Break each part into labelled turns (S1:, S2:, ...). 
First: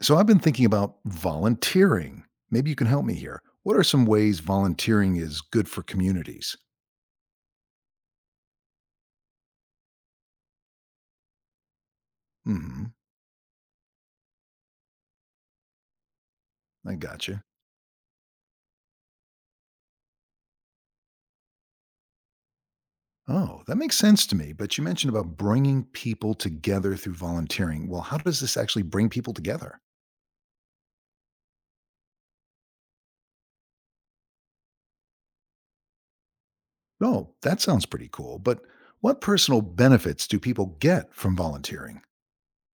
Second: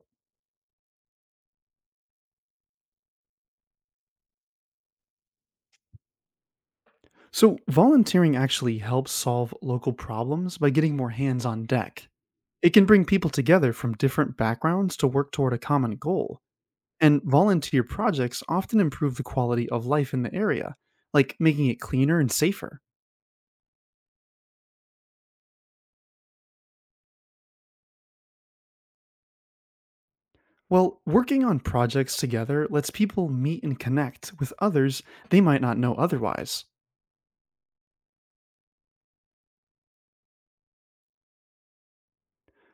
S1: So I've been thinking about volunteering. Maybe you can help me here. What are some ways volunteering is good for communities?
S2: So, volunteering actually helps solve local problems by getting more hands on deck. It can
S1: Hmm.
S2: bring people together from different backgrounds to work toward a common goal,
S1: I
S2: and
S1: gotcha.
S2: volunteer projects often improve the quality of life in the area, like making it cleaner and safer.
S1: Oh, that makes sense to me. But you mentioned about bringing people together through volunteering. Well, how does this actually bring people together?
S2: Well, working on projects together lets people meet and connect with others they might not know otherwise.
S1: Oh, that sounds pretty cool. But what personal benefits do people get from volunteering?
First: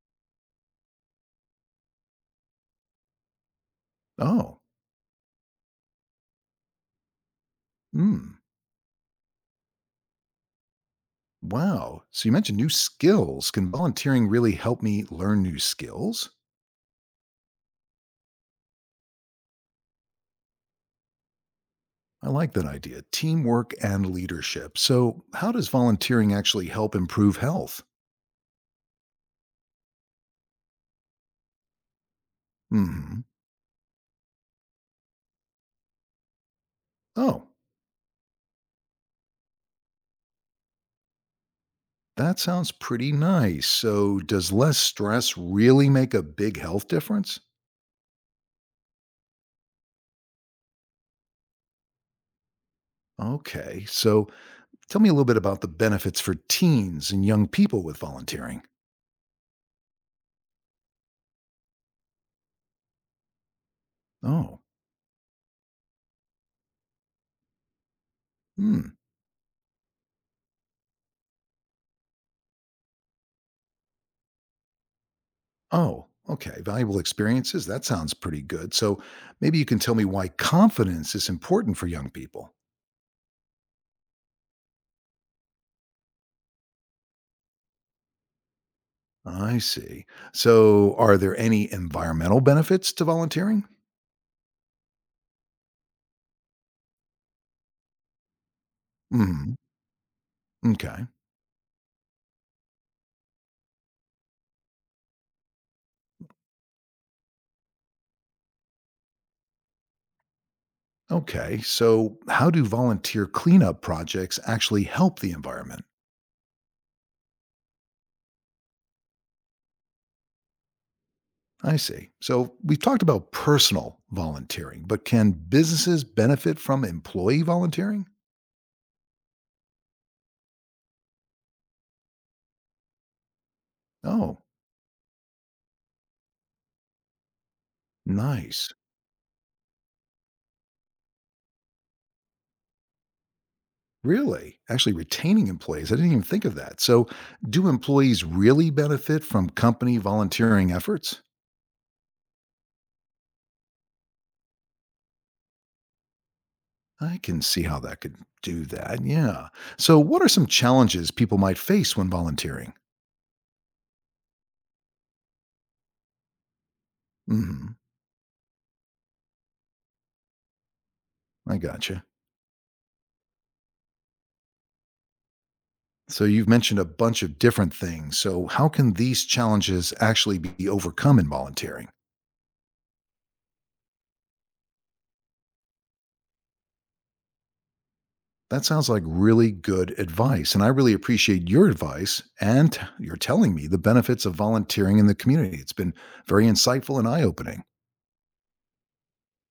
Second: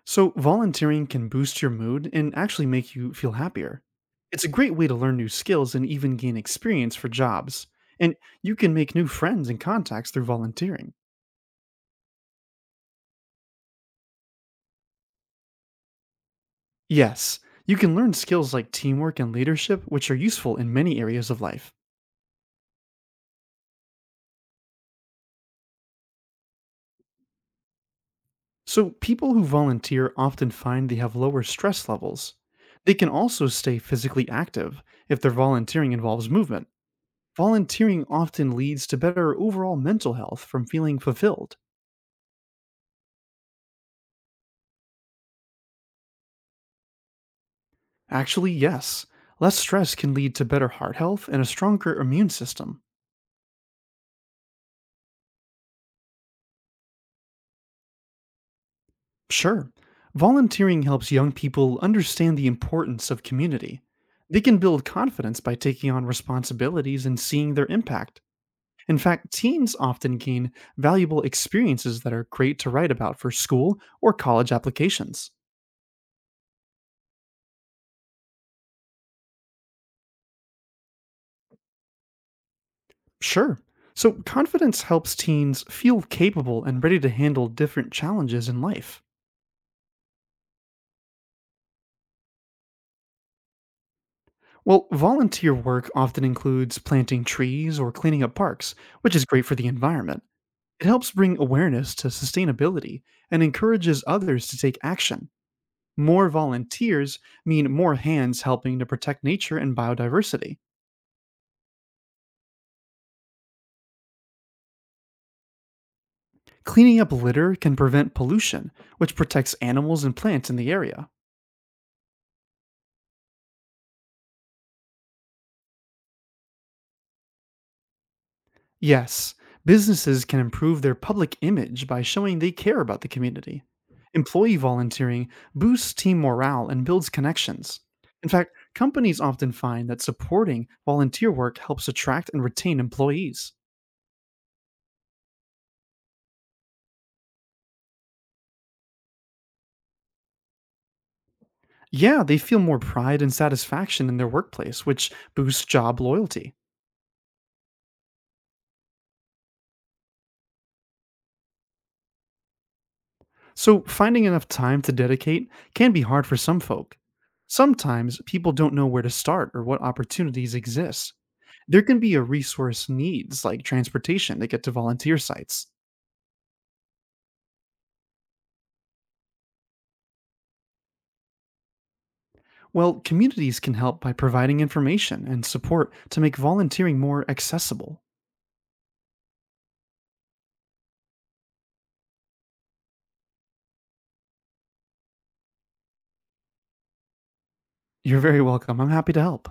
S2: So, volunteering can boost your mood and actually make you feel happier. It's a
S1: Oh.
S2: great way to learn new skills and even gain experience for jobs. And
S1: Hmm.
S2: you can make new friends and contacts through volunteering.
S1: Wow. So you mentioned new skills. Can volunteering really help me learn new skills?
S2: Yes, you can learn skills like teamwork and leadership, which are useful in many areas of life.
S1: I like that idea, teamwork and leadership. So, how does volunteering actually help improve health?
S2: So, people who volunteer often find they have lower stress levels. They can
S1: Hmm.
S2: also stay physically active if their volunteering involves movement.
S1: Oh,
S2: Volunteering often leads to better overall mental health from feeling fulfilled.
S1: that sounds pretty nice. So, does less stress really make a big health difference?
S2: Actually, yes. Less stress can lead to better heart health and a stronger immune system.
S1: Okay. So, tell me a little bit about the benefits for teens and young people with volunteering.
S2: Sure, volunteering helps young people understand the importance of community. They can
S1: Oh.
S2: build confidence by taking on responsibilities and seeing their impact.
S1: Hmm.
S2: In fact, teens often gain valuable experiences that are great to write about for school or college applications.
S1: Oh, okay. Valuable experiences. That sounds pretty good. So, maybe you can tell me why confidence is important for young people.
S2: Sure. So, confidence helps teens feel capable and ready to handle different challenges in life.
S1: I see. So, are there any environmental benefits to volunteering?
S2: Well, volunteer work often includes planting trees or cleaning up parks, which is great for
S1: Mm,
S2: the environment. It
S1: okay.
S2: helps bring awareness to sustainability and encourages others to take action. More volunteers mean more hands helping to protect nature and biodiversity.
S1: Okay. So, how do volunteer cleanup projects actually help the environment?
S2: Cleaning up litter can prevent pollution, which protects animals and plants in the area.
S1: I see. So, we've talked about personal volunteering, but can businesses benefit from employee volunteering?
S2: Yes, businesses can improve their public image by showing they care about the community.
S1: Oh,
S2: Employee volunteering boosts team morale and builds connections. In fact,
S1: nice.
S2: companies often find that supporting volunteer work helps attract and retain employees.
S1: Really? Actually, retaining employees. I didn't even think of that. So, do employees really benefit from company volunteering efforts?
S2: Yeah, they feel more pride and satisfaction in their workplace, which boosts job loyalty.
S1: I can see how that could do that. Yeah. So, what are some challenges people might face when volunteering?
S2: So, finding enough time to dedicate can be hard for some folk.
S1: Hmm.
S2: Sometimes people don't know where to start or what opportunities exist.
S1: I
S2: There can
S1: gotcha.
S2: be a resource needs like transportation to get to volunteer sites.
S1: So, you've mentioned a bunch of different things. So, how can these challenges actually be overcome in volunteering?
S2: Well, communities can help by providing information and support to make volunteering more accessible.
S1: That sounds like really good advice. And I really appreciate your advice and are telling me the benefits of volunteering in the community. It's been very insightful and eye opening.
S2: You're very welcome. I'm happy to help.